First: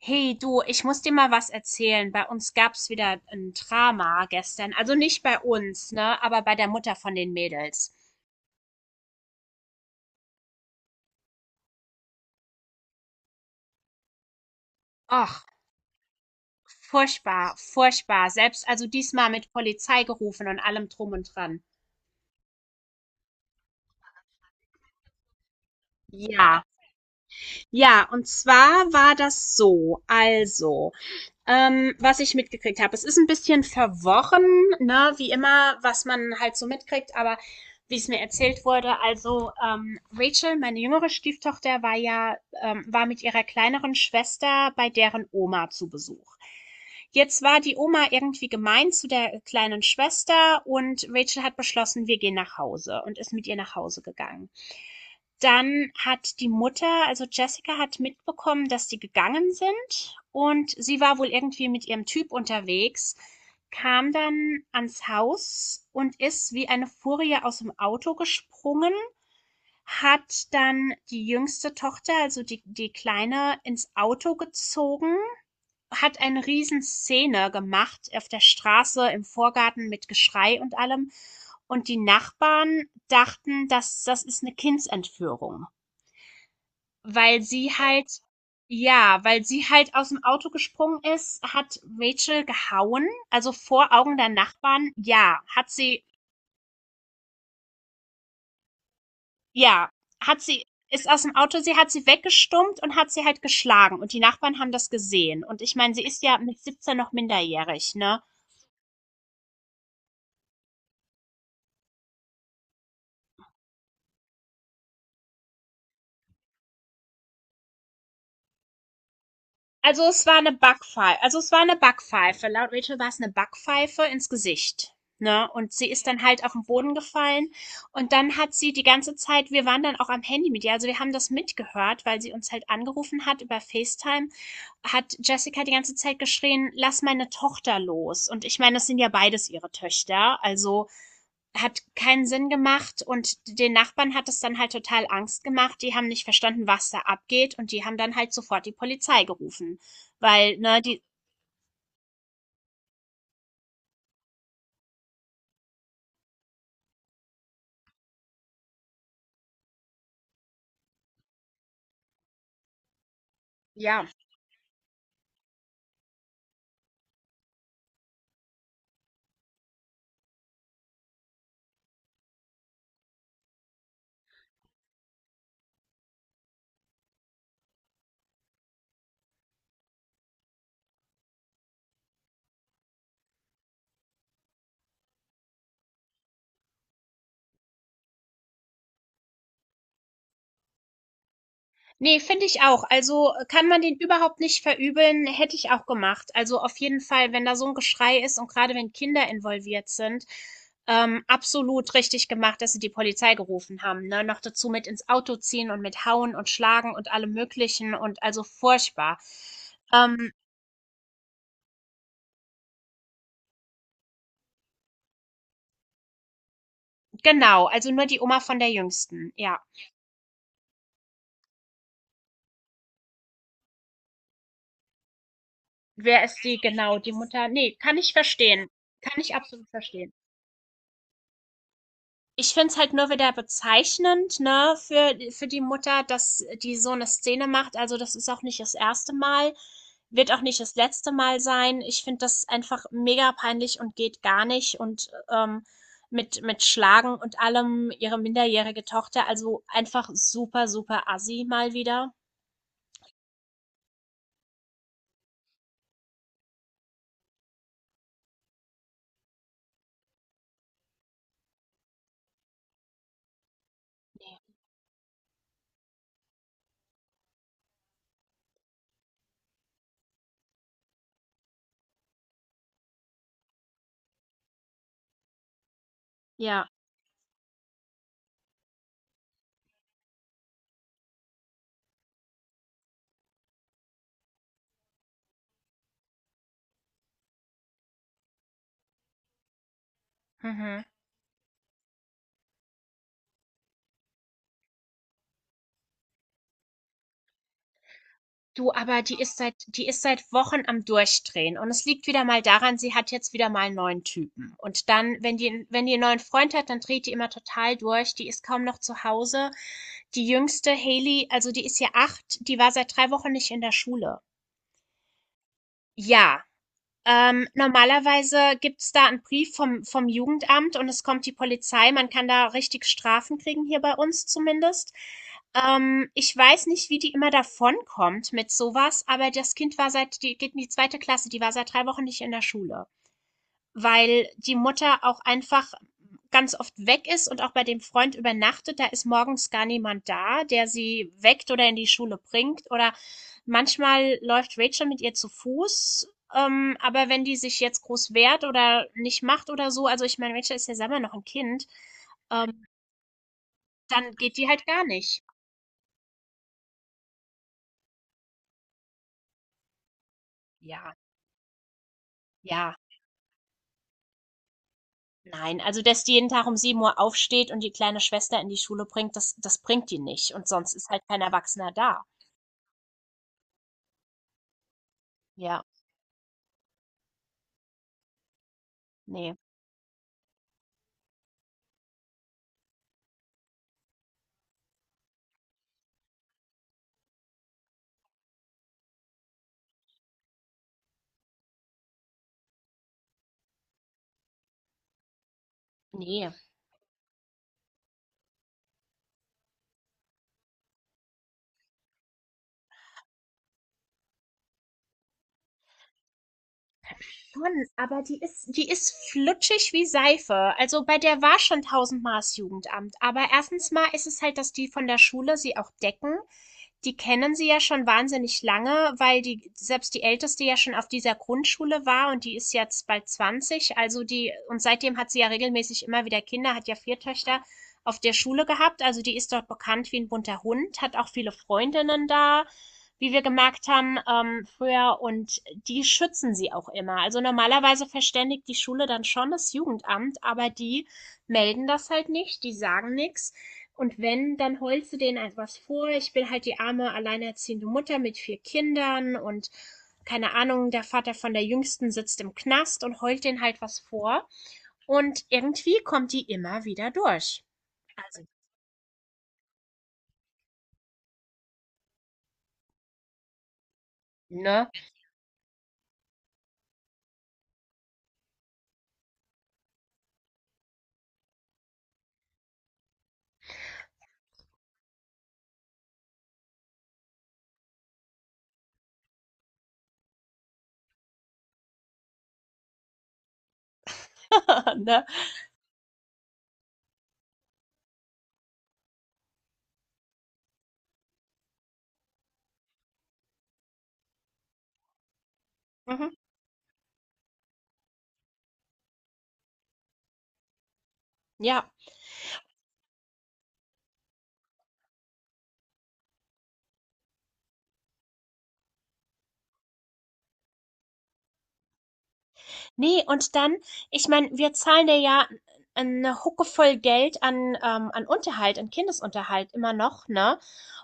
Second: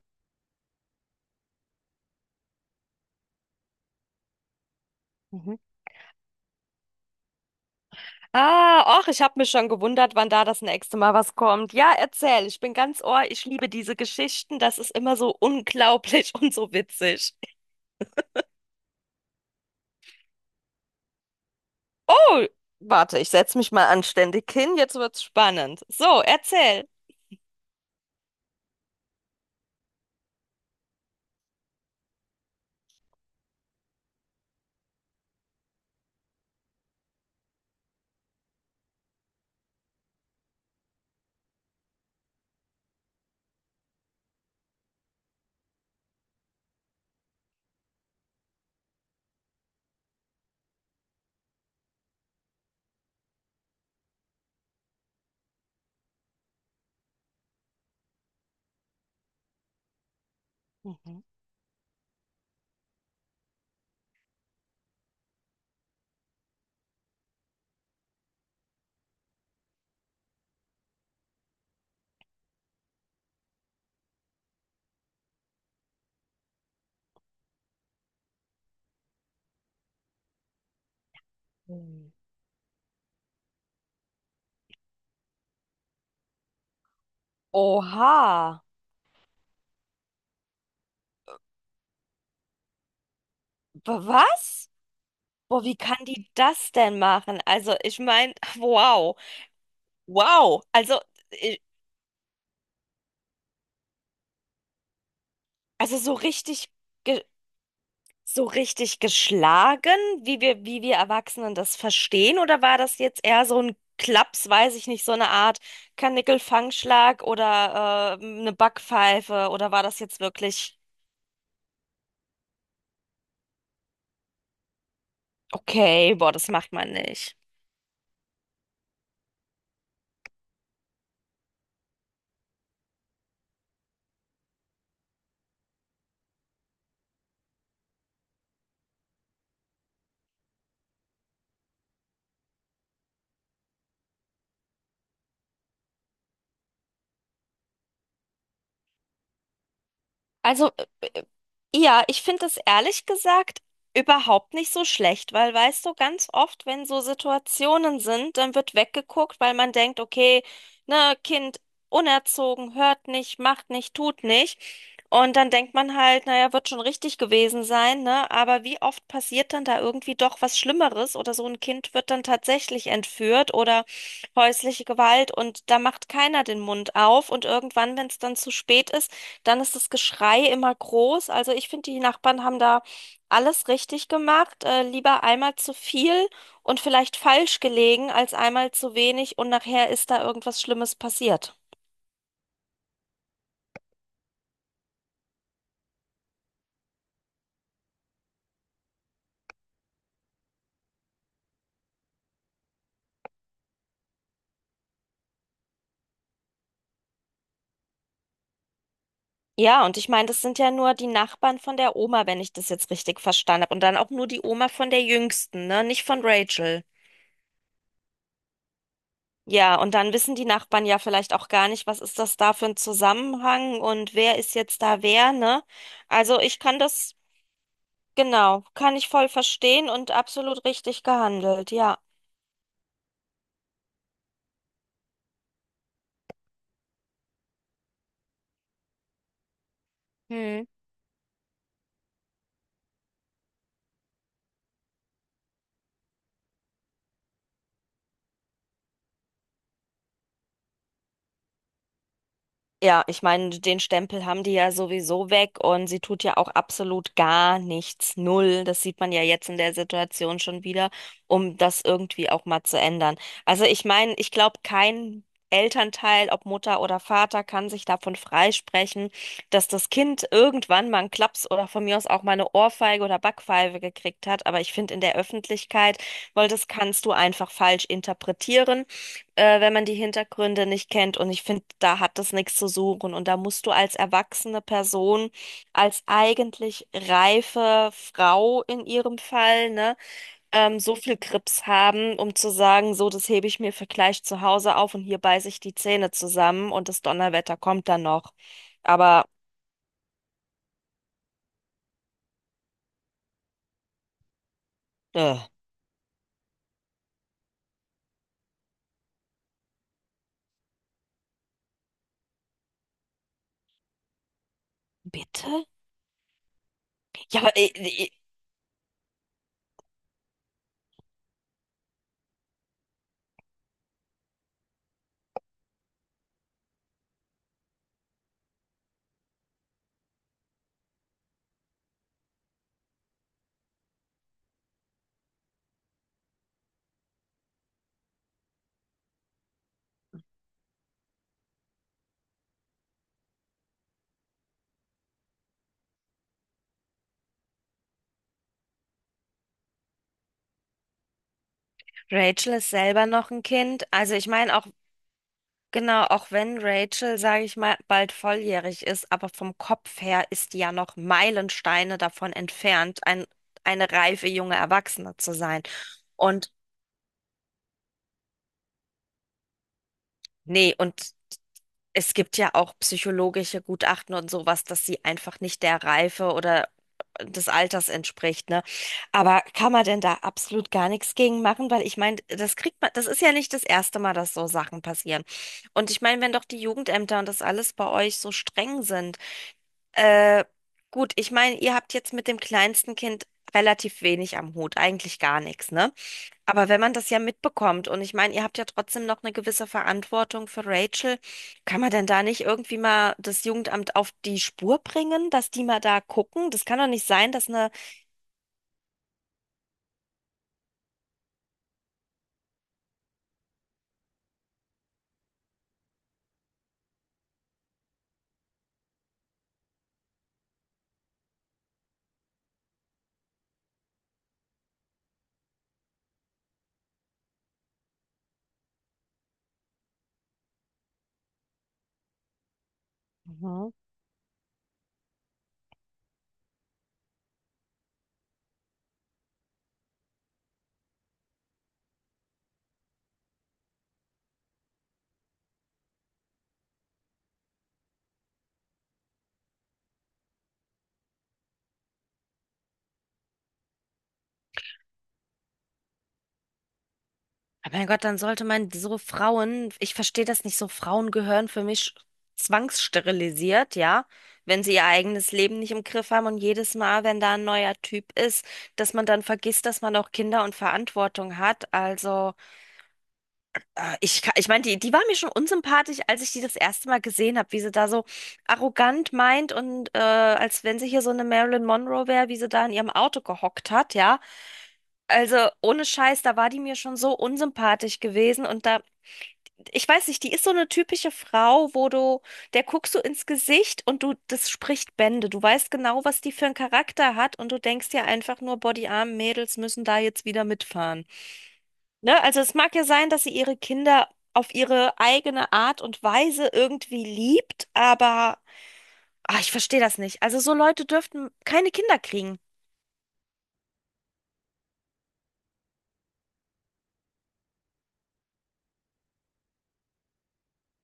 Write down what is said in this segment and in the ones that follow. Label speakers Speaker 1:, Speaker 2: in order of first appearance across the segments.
Speaker 1: Hey du, ich muss dir mal was erzählen. Bei uns gab's wieder ein Drama gestern. Also nicht bei
Speaker 2: Mhm.
Speaker 1: uns, ne, aber bei der Mutter von den Mädels.
Speaker 2: Ah, och, ich habe mich schon gewundert, wann da das nächste Mal was kommt. Ja, erzähl, ich bin ganz Ohr, ich liebe diese Geschichten, das ist immer so
Speaker 1: Och,
Speaker 2: unglaublich und so witzig.
Speaker 1: furchtbar, furchtbar. Selbst also diesmal mit Polizei gerufen und allem drum und dran.
Speaker 2: Oh, warte, ich setze mich mal anständig hin, jetzt wird's spannend. So,
Speaker 1: Ja,
Speaker 2: erzähl.
Speaker 1: ja, und zwar war das so. Also, was ich mitgekriegt habe. Es ist ein bisschen verworren, ne, wie immer, was man halt so mitkriegt, aber wie es mir erzählt wurde, also Rachel, meine jüngere Stieftochter, war ja, war mit ihrer kleineren Schwester bei deren Oma zu Besuch. Jetzt war die Oma irgendwie gemein zu der kleinen Schwester und Rachel hat beschlossen, wir gehen nach Hause und ist mit ihr nach Hause gegangen. Dann hat die Mutter, also Jessica hat mitbekommen, dass die gegangen sind und sie war
Speaker 2: Mhm.
Speaker 1: wohl irgendwie mit ihrem Typ unterwegs, kam dann ans Haus und ist wie eine Furie aus dem Auto gesprungen, hat dann die jüngste Tochter, also die Kleine, ins Auto gezogen, hat eine Riesenszene gemacht auf der Straße, im Vorgarten mit Geschrei und allem. Und die
Speaker 2: Mhm.
Speaker 1: Nachbarn dachten, dass das ist eine Kindsentführung. Weil sie halt
Speaker 2: Oha,
Speaker 1: Ja, weil sie halt aus dem Auto gesprungen ist, hat Rachel gehauen, also
Speaker 2: B-
Speaker 1: vor Augen der
Speaker 2: was?
Speaker 1: Nachbarn. Ja,
Speaker 2: Boah, wie kann die das denn machen? Also, ich meine, wow,
Speaker 1: ja, hat
Speaker 2: wow.
Speaker 1: sie ist aus dem Auto
Speaker 2: Äh,
Speaker 1: sie hat sie weggestummt und hat sie halt geschlagen und die Nachbarn haben das gesehen. Und ich meine,
Speaker 2: also
Speaker 1: sie
Speaker 2: so
Speaker 1: ist ja mit
Speaker 2: richtig,
Speaker 1: 17 noch
Speaker 2: ge-
Speaker 1: minderjährig, ne?
Speaker 2: so richtig geschlagen, wie wir Erwachsenen das verstehen? Oder war das jetzt eher so ein Klaps, weiß ich nicht, so eine Art Karnickelfangschlag oder eine Backpfeife? Oder war das
Speaker 1: Also,
Speaker 2: jetzt
Speaker 1: es war eine
Speaker 2: wirklich,
Speaker 1: Backpfeife. Laut Rachel war es eine Backpfeife ins Gesicht, ne? Und sie ist
Speaker 2: okay,
Speaker 1: dann
Speaker 2: boah,
Speaker 1: halt
Speaker 2: das
Speaker 1: auf den
Speaker 2: macht man
Speaker 1: Boden
Speaker 2: nicht?
Speaker 1: gefallen und dann hat sie die ganze Zeit wir waren dann auch am Handy mit ihr, also, wir haben das mitgehört, weil sie uns halt angerufen hat über FaceTime, hat Jessica die ganze Zeit geschrien: „Lass meine Tochter los.“ Und ich meine, das sind ja beides ihre Töchter, also hat keinen Sinn gemacht und den Nachbarn hat es dann halt total Angst gemacht. Die haben nicht verstanden, was da abgeht und die haben dann halt sofort die Polizei gerufen, weil
Speaker 2: Also,
Speaker 1: ne die
Speaker 2: äh, ja, ich finde es ehrlich gesagt überhaupt nicht so schlecht, weil weißt du, ganz oft, wenn so Situationen sind, dann wird weggeguckt, weil man denkt, okay, ne, Kind unerzogen, hört nicht, macht nicht,
Speaker 1: ja,
Speaker 2: tut nicht. Und dann denkt man halt, naja, wird schon richtig gewesen sein, ne? Aber wie oft passiert dann da irgendwie doch was Schlimmeres oder so ein Kind wird dann tatsächlich entführt oder häusliche Gewalt und da macht keiner den Mund auf und irgendwann, wenn es dann zu spät ist, dann ist das Geschrei immer groß. Also ich finde, die Nachbarn haben da alles richtig gemacht. Lieber einmal zu viel und vielleicht falsch gelegen, als einmal zu wenig und nachher ist da irgendwas Schlimmes passiert.
Speaker 1: nee, finde ich auch. Also kann man den überhaupt nicht verübeln, hätte ich auch gemacht. Also auf jeden Fall, wenn da so ein Geschrei ist und gerade wenn Kinder involviert sind, absolut richtig gemacht, dass sie die Polizei gerufen haben. Ne? Noch dazu mit ins Auto ziehen und mit hauen und schlagen und allem Möglichen und also furchtbar.
Speaker 2: Ja, und ich meine,
Speaker 1: Ähm,
Speaker 2: das sind ja nur die Nachbarn von der Oma, wenn ich das jetzt richtig verstanden habe. Und dann auch nur die Oma von der Jüngsten, ne? Nicht von Rachel.
Speaker 1: Genau, also nur die Oma von der Jüngsten, ja.
Speaker 2: Ja, und dann wissen die Nachbarn ja vielleicht auch gar nicht, was ist das da für ein Zusammenhang und wer ist jetzt da wer, ne?
Speaker 1: Wer
Speaker 2: Also
Speaker 1: ist die
Speaker 2: ich kann
Speaker 1: genau? Die
Speaker 2: das
Speaker 1: Mutter? Ne, kann ich
Speaker 2: Genau,
Speaker 1: verstehen.
Speaker 2: kann ich
Speaker 1: Kann
Speaker 2: voll
Speaker 1: ich absolut
Speaker 2: verstehen und
Speaker 1: verstehen.
Speaker 2: absolut richtig gehandelt, ja.
Speaker 1: Ich finde es halt nur wieder bezeichnend, ne, für die Mutter, dass die so eine Szene macht. Also, das ist auch nicht das erste Mal, wird auch nicht
Speaker 2: Hm.
Speaker 1: das letzte Mal sein. Ich finde das einfach mega peinlich und geht gar nicht und, mit Schlagen und allem ihre minderjährige Tochter, also einfach super, super assi mal wieder.
Speaker 2: Ja, ich meine, den Stempel haben die ja sowieso weg und sie tut ja auch absolut gar nichts, null. Das sieht man ja jetzt in der Situation schon wieder, um das irgendwie auch mal zu ändern. Also ich meine, ich glaube, kein Elternteil, ob Mutter oder Vater, kann sich davon freisprechen, dass das Kind irgendwann mal einen Klaps oder von mir aus auch mal eine Ohrfeige oder Backpfeife gekriegt hat. Aber ich finde in der Öffentlichkeit, weil das
Speaker 1: Ja,
Speaker 2: kannst du einfach falsch interpretieren wenn man die Hintergründe nicht kennt. Und ich finde, da hat das nichts zu suchen. Und da musst du als erwachsene Person, als eigentlich reife Frau in ihrem Fall, ne,
Speaker 1: mhm.
Speaker 2: so viel Grips haben, um zu sagen, so, das hebe ich mir für gleich zu Hause auf und hier beiße ich die Zähne zusammen und das Donnerwetter kommt dann noch.
Speaker 1: Du, aber die
Speaker 2: Aber,
Speaker 1: ist seit Wochen am Durchdrehen und es liegt wieder mal daran, sie hat jetzt wieder mal einen neuen Typen und dann, wenn
Speaker 2: äh,
Speaker 1: die wenn die 'n neuen Freund hat, dann dreht die immer total durch. Die ist kaum noch zu Hause. Die Jüngste, Haley, also, die ist ja 8, die war seit 3 Wochen nicht in der Schule.
Speaker 2: bitte?
Speaker 1: Ja,
Speaker 2: Ja, aber äh, äh, äh,
Speaker 1: normalerweise gibt's da einen Brief vom Jugendamt und es kommt die Polizei. Man kann da richtig Strafen kriegen, hier bei uns zumindest. Ich weiß nicht, wie die immer davonkommt mit sowas, aber das Kind war, seit die geht in die zweite Klasse, die war seit 3 Wochen nicht in der Schule, weil die Mutter auch einfach ganz oft weg ist und auch bei dem Freund übernachtet. Da ist morgens gar niemand da, der sie weckt oder in die Schule bringt. Oder manchmal läuft Rachel mit ihr zu Fuß. Aber wenn die sich jetzt groß wehrt oder nicht macht oder so, also ich meine, Rachel ist ja selber noch ein Kind,
Speaker 2: Rachel
Speaker 1: ähm,
Speaker 2: ist selber noch ein Kind. Also
Speaker 1: dann
Speaker 2: ich
Speaker 1: geht die
Speaker 2: meine,
Speaker 1: halt
Speaker 2: auch
Speaker 1: gar nicht.
Speaker 2: Genau, auch wenn Rachel, sage ich mal, bald volljährig ist, aber vom Kopf her ist die ja
Speaker 1: Ja,
Speaker 2: noch Meilensteine davon
Speaker 1: ja,
Speaker 2: entfernt, eine reife junge Erwachsene zu
Speaker 1: nein.
Speaker 2: sein.
Speaker 1: Also, dass die jeden Tag
Speaker 2: Und
Speaker 1: um 7 Uhr aufsteht und die kleine Schwester in die Schule bringt, das bringt die nicht. Und sonst
Speaker 2: nee,
Speaker 1: ist
Speaker 2: und
Speaker 1: halt kein Erwachsener da.
Speaker 2: es gibt ja auch psychologische Gutachten und sowas, dass sie einfach nicht
Speaker 1: Ja,
Speaker 2: der Reife oder des Alters entspricht, ne?
Speaker 1: nee.
Speaker 2: Aber kann man denn da absolut gar nichts gegen machen? Weil ich meine, das kriegt man, das ist ja nicht das erste Mal, dass so Sachen passieren. Und ich meine, wenn doch die Jugendämter und das alles bei euch so streng sind, Äh, gut, ich meine, ihr habt jetzt mit dem kleinsten Kind relativ wenig am Hut, eigentlich gar nichts, ne?
Speaker 1: Nee,
Speaker 2: Aber wenn man das ja mitbekommt und ich meine, ihr habt ja trotzdem noch eine gewisse Verantwortung für Rachel, kann man denn da nicht irgendwie mal das Jugendamt auf die Spur bringen, dass die mal da gucken? Das kann doch nicht sein, dass
Speaker 1: schon,
Speaker 2: eine
Speaker 1: aber die ist flutschig wie Seife. Also, bei der war schon tausendmal das Jugendamt. Aber erstens mal ist es halt, dass die von der Schule sie auch decken. Die kennen sie ja schon wahnsinnig lange, weil die selbst die älteste ja schon auf dieser Grundschule war und die ist jetzt bald 20, also die und seitdem hat sie ja regelmäßig immer wieder Kinder, hat ja vier Töchter auf der Schule gehabt, also die ist dort bekannt wie ein bunter Hund, hat auch viele Freundinnen da, wie wir gemerkt
Speaker 2: Mhm.
Speaker 1: haben früher und die schützen sie auch immer. Also normalerweise verständigt die Schule dann schon das Jugendamt, aber die melden das halt nicht, die sagen nichts und wenn, dann holst du denen etwas vor. Ich bin halt die arme alleinerziehende Mutter mit vier Kindern und keine Ahnung, der Vater von der Jüngsten sitzt im Knast und heult denen halt was vor. Und irgendwie kommt die immer wieder durch.
Speaker 2: Aber mein Gott, dann
Speaker 1: Also,
Speaker 2: sollte man so Frauen, ich verstehe das nicht so, Frauen gehören für mich zwangssterilisiert, ja, wenn
Speaker 1: ne?
Speaker 2: sie ihr eigenes Leben nicht im Griff haben und jedes Mal, wenn da ein neuer Typ ist, dass man dann vergisst, dass man auch Kinder und Verantwortung hat. Also, ich meine, die war mir schon unsympathisch, als ich die das erste Mal gesehen habe, wie sie da so arrogant meint und als wenn sie hier so eine Marilyn Monroe wäre, wie sie da in ihrem Auto gehockt hat, ja.
Speaker 1: Ne?
Speaker 2: Also ohne Scheiß, da war die mir schon so unsympathisch gewesen und da ich weiß nicht, die ist so eine typische Frau, wo du, der guckst du ins Gesicht und du, das spricht Bände. Du weißt genau,
Speaker 1: Mhm.
Speaker 2: was die für einen Charakter hat und du denkst ja einfach nur, boah, die armen Mädels müssen da jetzt wieder mitfahren.
Speaker 1: Ja.
Speaker 2: Ne? Also es mag ja sein, dass sie ihre Kinder auf ihre eigene Art und Weise irgendwie liebt, aber ah, ich verstehe das nicht. Also so Leute dürften keine Kinder kriegen.
Speaker 1: Nee, und dann, ich meine, wir zahlen dir ja eine Hucke voll Geld an, an Unterhalt, an Kindesunterhalt immer noch, ne?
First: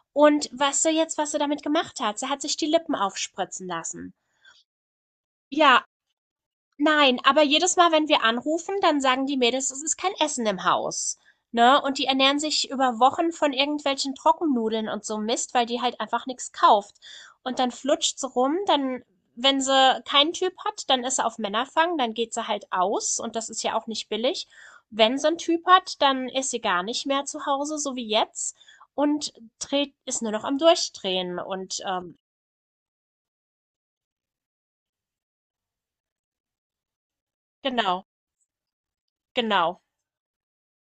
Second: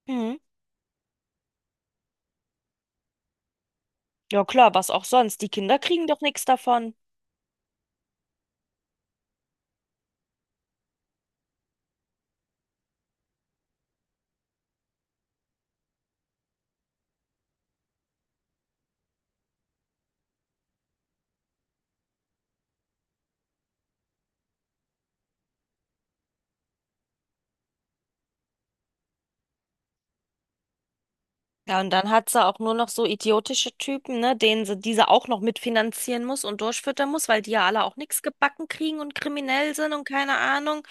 Speaker 2: Hm.
Speaker 1: Und weißt du jetzt, was sie damit gemacht hat? Sie hat sich die Lippen aufspritzen lassen.
Speaker 2: Ja klar, was auch sonst. Die Kinder
Speaker 1: Ja,
Speaker 2: kriegen doch nichts davon.
Speaker 1: nein, aber jedes Mal, wenn wir anrufen, dann sagen die Mädels, es ist kein Essen im Haus, ne? Und die ernähren sich über Wochen von irgendwelchen Trockennudeln und so Mist, weil die halt einfach nichts kauft. Und dann flutscht sie rum, dann, wenn sie keinen Typ hat, dann ist sie auf Männerfang, dann geht sie halt aus und das ist ja auch nicht billig. Wenn sie einen Typ hat, dann ist sie gar nicht mehr zu Hause, so wie jetzt, und dreht, ist nur noch am Durchdrehen und
Speaker 2: Ja, und dann hat sie auch nur noch so idiotische Typen, ne, denen sie diese auch noch mitfinanzieren muss und durchfüttern muss, weil die ja alle auch
Speaker 1: genau,
Speaker 2: nichts gebacken kriegen und kriminell
Speaker 1: genau.
Speaker 2: sind und keine Ahnung.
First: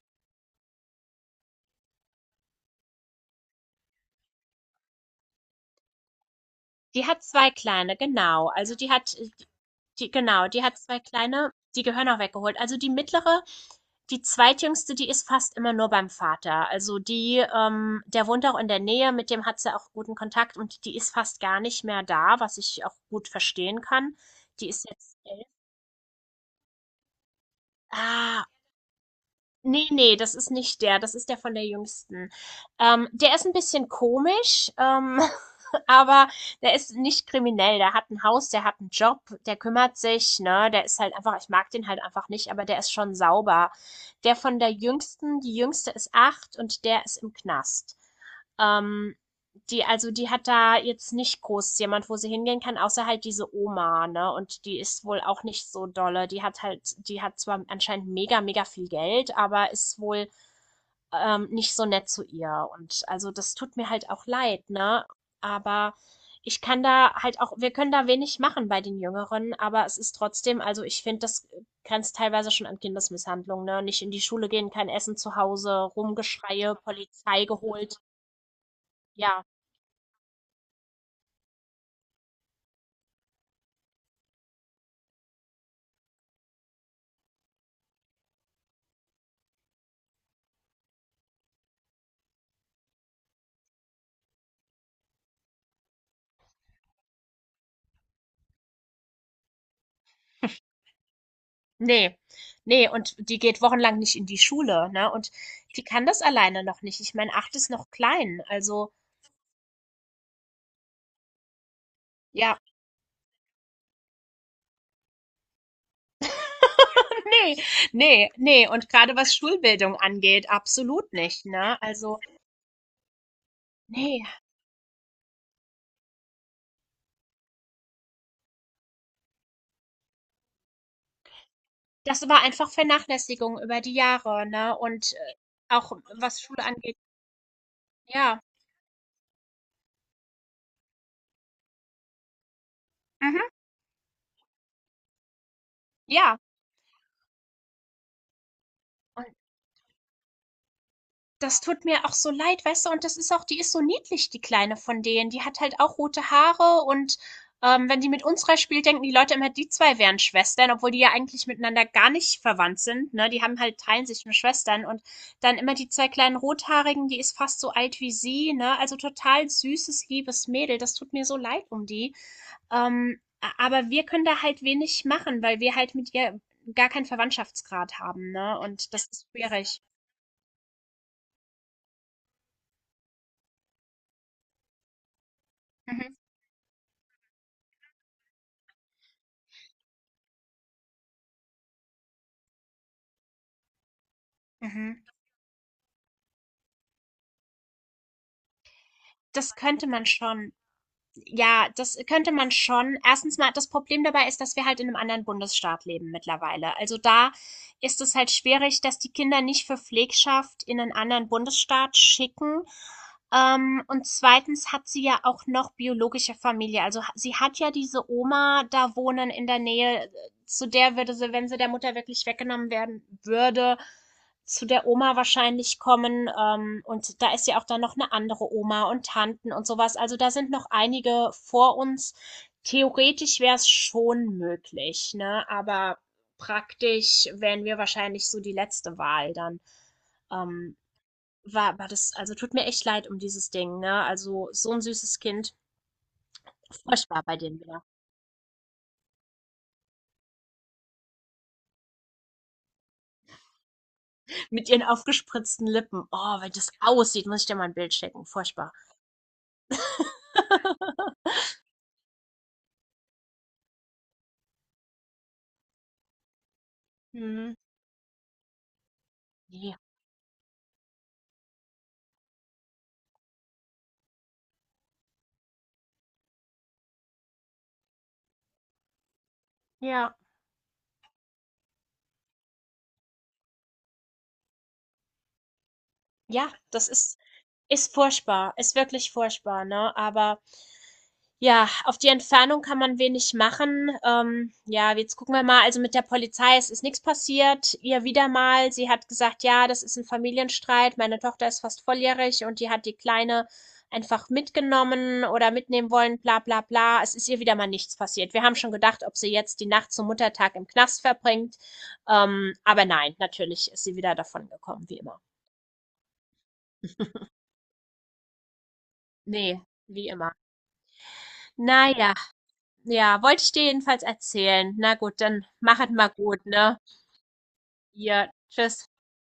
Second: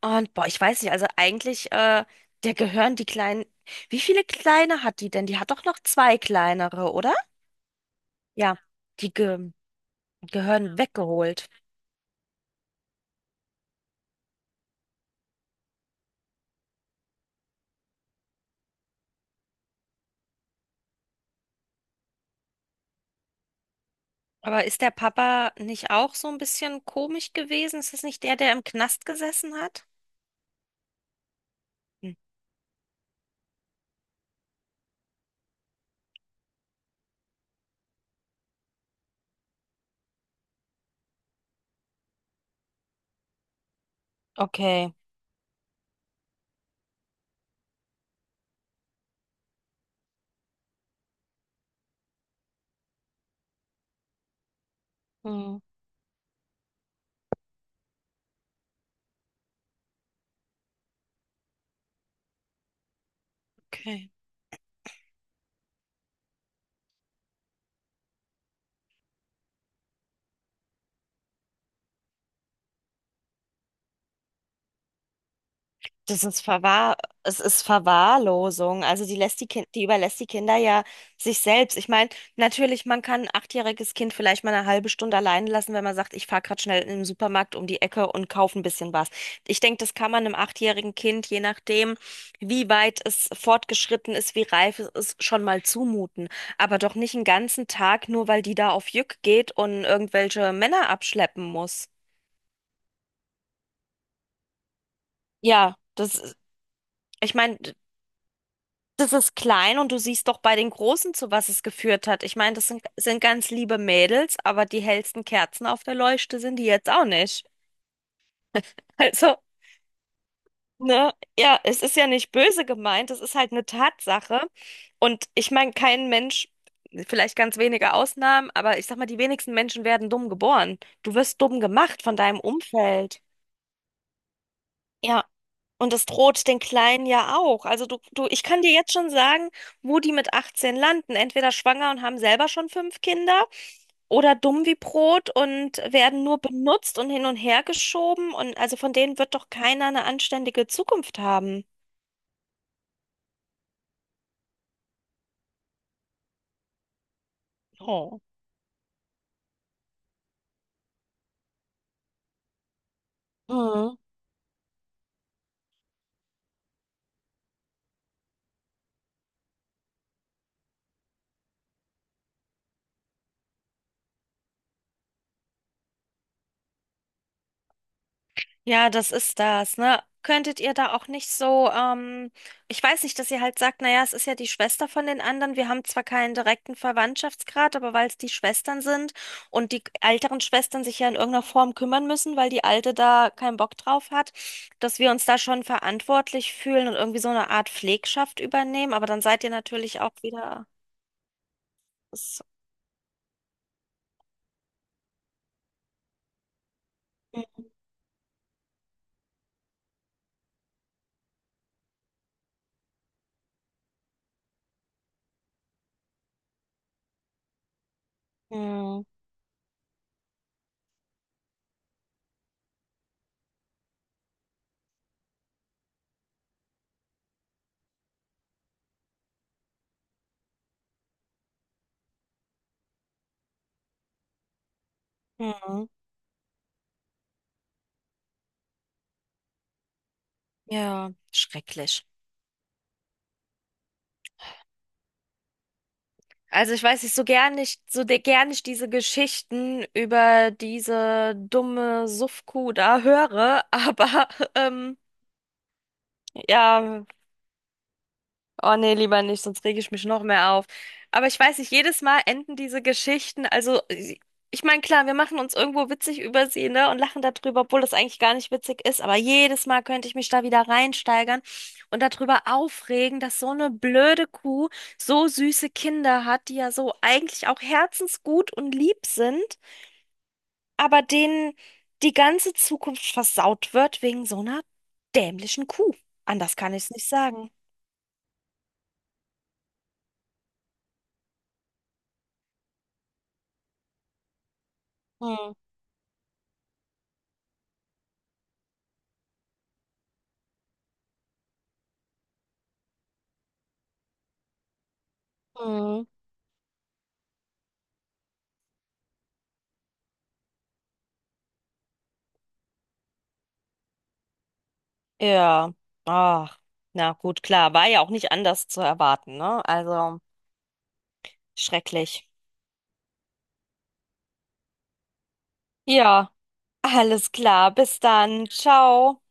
Speaker 2: Und boah, ich weiß nicht, also eigentlich, der gehören die kleinen. Wie viele kleine hat die denn? Die hat doch noch zwei kleinere,
Speaker 1: Die
Speaker 2: oder?
Speaker 1: hat zwei kleine, genau.
Speaker 2: Ja, die ge
Speaker 1: Die genau, die
Speaker 2: gehören
Speaker 1: hat 2
Speaker 2: weggeholt.
Speaker 1: kleine, die gehören auch weggeholt. Also, die mittlere, die zweitjüngste, die ist fast immer nur beim Vater. Also, die der wohnt auch in der Nähe, mit dem hat sie auch guten Kontakt und die ist fast gar nicht mehr da, was ich auch gut verstehen kann.
Speaker 2: Aber
Speaker 1: Die
Speaker 2: ist
Speaker 1: ist
Speaker 2: der
Speaker 1: jetzt 11.
Speaker 2: Papa nicht auch so ein bisschen komisch gewesen? Ist das nicht der,
Speaker 1: Ah,
Speaker 2: der im Knast gesessen hat?
Speaker 1: ne, ne, das ist nicht der, das ist der von der
Speaker 2: Hm.
Speaker 1: Jüngsten. Der ist ein bisschen komisch, aber der ist nicht kriminell. Der hat ein Haus, der hat einen Job, der kümmert sich, ne? Der ist halt einfach Ich mag den halt einfach nicht, aber der ist schon sauber. Der von der
Speaker 2: Okay.
Speaker 1: Jüngsten Die Jüngste ist 8 und der ist im Knast. Ähm. Die, also die hat da jetzt nicht groß jemand, wo sie hingehen kann, außer halt diese Oma, ne? Und die ist wohl auch
Speaker 2: Hm.
Speaker 1: nicht so dolle. Die hat zwar anscheinend mega, mega viel Geld, aber ist wohl nicht so nett zu ihr. Und also das tut mir halt
Speaker 2: Okay.
Speaker 1: auch leid, ne? Aber ich kann da halt auch, wir können da wenig machen bei den Jüngeren, aber es ist trotzdem, also ich finde, das grenzt teilweise schon an Kindesmisshandlung, ne? Nicht in die Schule gehen, kein Essen zu Hause,
Speaker 2: Das ist
Speaker 1: Rumgeschreie,
Speaker 2: Verwahr, es
Speaker 1: Polizei
Speaker 2: ist
Speaker 1: geholt.
Speaker 2: Verwahrlosung.
Speaker 1: Ja.
Speaker 2: Die überlässt die Kinder ja sich selbst. Ich meine, natürlich, man kann ein achtjähriges Kind vielleicht mal eine halbe Stunde allein lassen, wenn man sagt, ich fahre gerade schnell in den Supermarkt um die Ecke und kaufe ein bisschen was. Ich denke, das kann man einem achtjährigen Kind, je nachdem, wie weit es fortgeschritten ist, wie reif es ist, schon mal zumuten. Aber doch nicht einen ganzen Tag, nur weil die da auf Jück geht und irgendwelche Männer abschleppen muss.
Speaker 1: Nee, nee, und die geht wochenlang nicht in die Schule, ne? Und
Speaker 2: Ja,
Speaker 1: die kann das
Speaker 2: das,
Speaker 1: alleine noch nicht. Ich meine,
Speaker 2: ich
Speaker 1: 8
Speaker 2: meine.
Speaker 1: ist noch klein. Also,
Speaker 2: Das ist klein und du siehst doch bei den Großen, zu was es geführt hat. Ich meine,
Speaker 1: ja,
Speaker 2: sind ganz liebe Mädels, aber die hellsten Kerzen auf der Leuchte sind die jetzt auch nicht.
Speaker 1: nee, nee, nee. Und gerade was
Speaker 2: Also,
Speaker 1: Schulbildung angeht, absolut
Speaker 2: ne,
Speaker 1: nicht,
Speaker 2: ja,
Speaker 1: ne?
Speaker 2: es ist ja
Speaker 1: Also,
Speaker 2: nicht böse gemeint, es ist halt eine
Speaker 1: nee,
Speaker 2: Tatsache. Und ich meine, kein Mensch, vielleicht ganz wenige Ausnahmen, aber ich sag mal, die wenigsten Menschen werden dumm geboren. Du wirst dumm gemacht von
Speaker 1: das
Speaker 2: deinem
Speaker 1: war einfach
Speaker 2: Umfeld.
Speaker 1: Vernachlässigung über die Jahre, ne? Und
Speaker 2: Ja.
Speaker 1: auch
Speaker 2: Und es
Speaker 1: was
Speaker 2: droht den
Speaker 1: Schule angeht,
Speaker 2: Kleinen ja auch. Also du,
Speaker 1: ja.
Speaker 2: ich kann dir jetzt schon sagen, wo die mit 18 landen. Entweder schwanger und haben selber schon fünf
Speaker 1: Mhm,
Speaker 2: Kinder oder dumm wie Brot und werden nur
Speaker 1: ja.
Speaker 2: benutzt und hin und her geschoben. Und also von denen
Speaker 1: Und
Speaker 2: wird doch keiner eine anständige Zukunft
Speaker 1: das
Speaker 2: haben.
Speaker 1: tut mir auch so leid, weißt du? Und das ist auch die ist so niedlich, die Kleine von denen. Die hat halt auch rote Haare und wenn die
Speaker 2: Oh.
Speaker 1: mit unserer spielt, denken die Leute immer, die zwei wären Schwestern, obwohl die ja eigentlich miteinander gar nicht verwandt sind. Ne? Die haben halt,
Speaker 2: Mhm.
Speaker 1: teilen sich nur Schwestern und dann immer die zwei kleinen Rothaarigen, die ist fast so alt wie sie, ne? Also total süßes, liebes Mädel. Das tut mir so leid um die. Ähm, aber wir können da halt wenig machen, weil wir halt mit ihr gar keinen Verwandtschaftsgrad haben, ne?
Speaker 2: Ja,
Speaker 1: Und das
Speaker 2: das
Speaker 1: ist
Speaker 2: ist das,
Speaker 1: schwierig.
Speaker 2: ne? Könntet ihr da auch nicht so, ich weiß nicht, dass ihr halt sagt, naja, es ist ja die Schwester von den anderen. Wir haben zwar
Speaker 1: Mhm.
Speaker 2: keinen direkten Verwandtschaftsgrad, aber weil es die Schwestern sind und die älteren Schwestern sich ja in irgendeiner Form kümmern müssen, weil die Alte da keinen Bock drauf hat,
Speaker 1: Mhm.
Speaker 2: dass wir uns da schon verantwortlich fühlen und irgendwie so eine Art Pflegschaft übernehmen. Aber dann seid ihr
Speaker 1: Das könnte
Speaker 2: natürlich
Speaker 1: man
Speaker 2: auch
Speaker 1: schon.
Speaker 2: wieder.
Speaker 1: Ja, das könnte
Speaker 2: Das,
Speaker 1: man schon. Erstens mal, das Problem dabei ist, dass wir halt in einem anderen Bundesstaat leben mittlerweile. Also, da ist es halt schwierig, dass die Kinder nicht für Pflegschaft in einen anderen Bundesstaat schicken. Und zweitens hat sie ja auch noch biologische Familie. Also, ha sie hat ja diese Oma da
Speaker 2: Mhm.
Speaker 1: wohnen in der Nähe, zu der würde sie, wenn sie der Mutter wirklich weggenommen werden würde, zu der Oma wahrscheinlich kommen. Und da ist ja auch dann noch eine andere Oma und Tanten und sowas. Also da sind noch einige vor uns. Theoretisch wäre es schon möglich, ne?
Speaker 2: Mhm.
Speaker 1: Aber praktisch wären wir wahrscheinlich so die letzte Wahl dann. Ähm,
Speaker 2: Ja,
Speaker 1: war
Speaker 2: schrecklich.
Speaker 1: das, also tut mir echt leid um dieses Ding, ne? Also so ein süßes Kind.
Speaker 2: Also ich weiß nicht,
Speaker 1: Furchtbar
Speaker 2: so
Speaker 1: bei
Speaker 2: gern
Speaker 1: denen
Speaker 2: nicht,
Speaker 1: wieder.
Speaker 2: so de- gern ich diese Geschichten über diese dumme Suffkuh da höre, aber
Speaker 1: Mit ihren
Speaker 2: ähm,
Speaker 1: aufgespritzten Lippen. Oh, wenn das
Speaker 2: ja,
Speaker 1: aussieht, muss ich dir mal ein Bild schicken. Furchtbar.
Speaker 2: Oh nee, lieber nicht, sonst reg ich mich noch mehr auf. Aber ich weiß nicht, jedes Mal enden diese Geschichten, also ich meine, klar, wir machen uns irgendwo witzig über sie, ne, und lachen
Speaker 1: Mhm.
Speaker 2: darüber, obwohl das eigentlich gar nicht witzig ist, aber jedes
Speaker 1: Ja.
Speaker 2: Mal könnte ich mich da wieder reinsteigern und darüber aufregen, dass so eine blöde Kuh so süße Kinder hat, die ja so eigentlich auch herzensgut und lieb sind,
Speaker 1: Ja.
Speaker 2: aber denen die ganze Zukunft versaut wird wegen so einer dämlichen Kuh.
Speaker 1: Ja,
Speaker 2: Anders kann ich
Speaker 1: das
Speaker 2: es nicht
Speaker 1: ist
Speaker 2: sagen.
Speaker 1: ist furchtbar, ist wirklich furchtbar, ne? Aber ja, auf die Entfernung kann man wenig machen. Ja, jetzt gucken wir
Speaker 2: Hm.
Speaker 1: mal. Also mit der Polizei, es ist nichts passiert. Ihr wieder mal, sie hat gesagt, ja, das ist ein Familienstreit. Meine Tochter ist fast volljährig und die hat die Kleine einfach mitgenommen oder mitnehmen
Speaker 2: Hm.
Speaker 1: wollen, bla bla bla. Es ist ihr wieder mal nichts passiert. Wir haben schon gedacht, ob sie jetzt die Nacht zum Muttertag im Knast verbringt. Aber nein, natürlich ist sie wieder davon gekommen, wie immer.
Speaker 2: Ja, ach, na gut, klar, war ja auch nicht anders zu erwarten,
Speaker 1: Nee,
Speaker 2: ne?
Speaker 1: wie
Speaker 2: Also
Speaker 1: immer. Na ja,
Speaker 2: schrecklich.
Speaker 1: ja, wollte ich dir jedenfalls erzählen. Na gut, dann machet mal
Speaker 2: Ja,
Speaker 1: gut, ne?
Speaker 2: alles klar, bis
Speaker 1: Hier,
Speaker 2: dann,
Speaker 1: tschüss.
Speaker 2: ciao.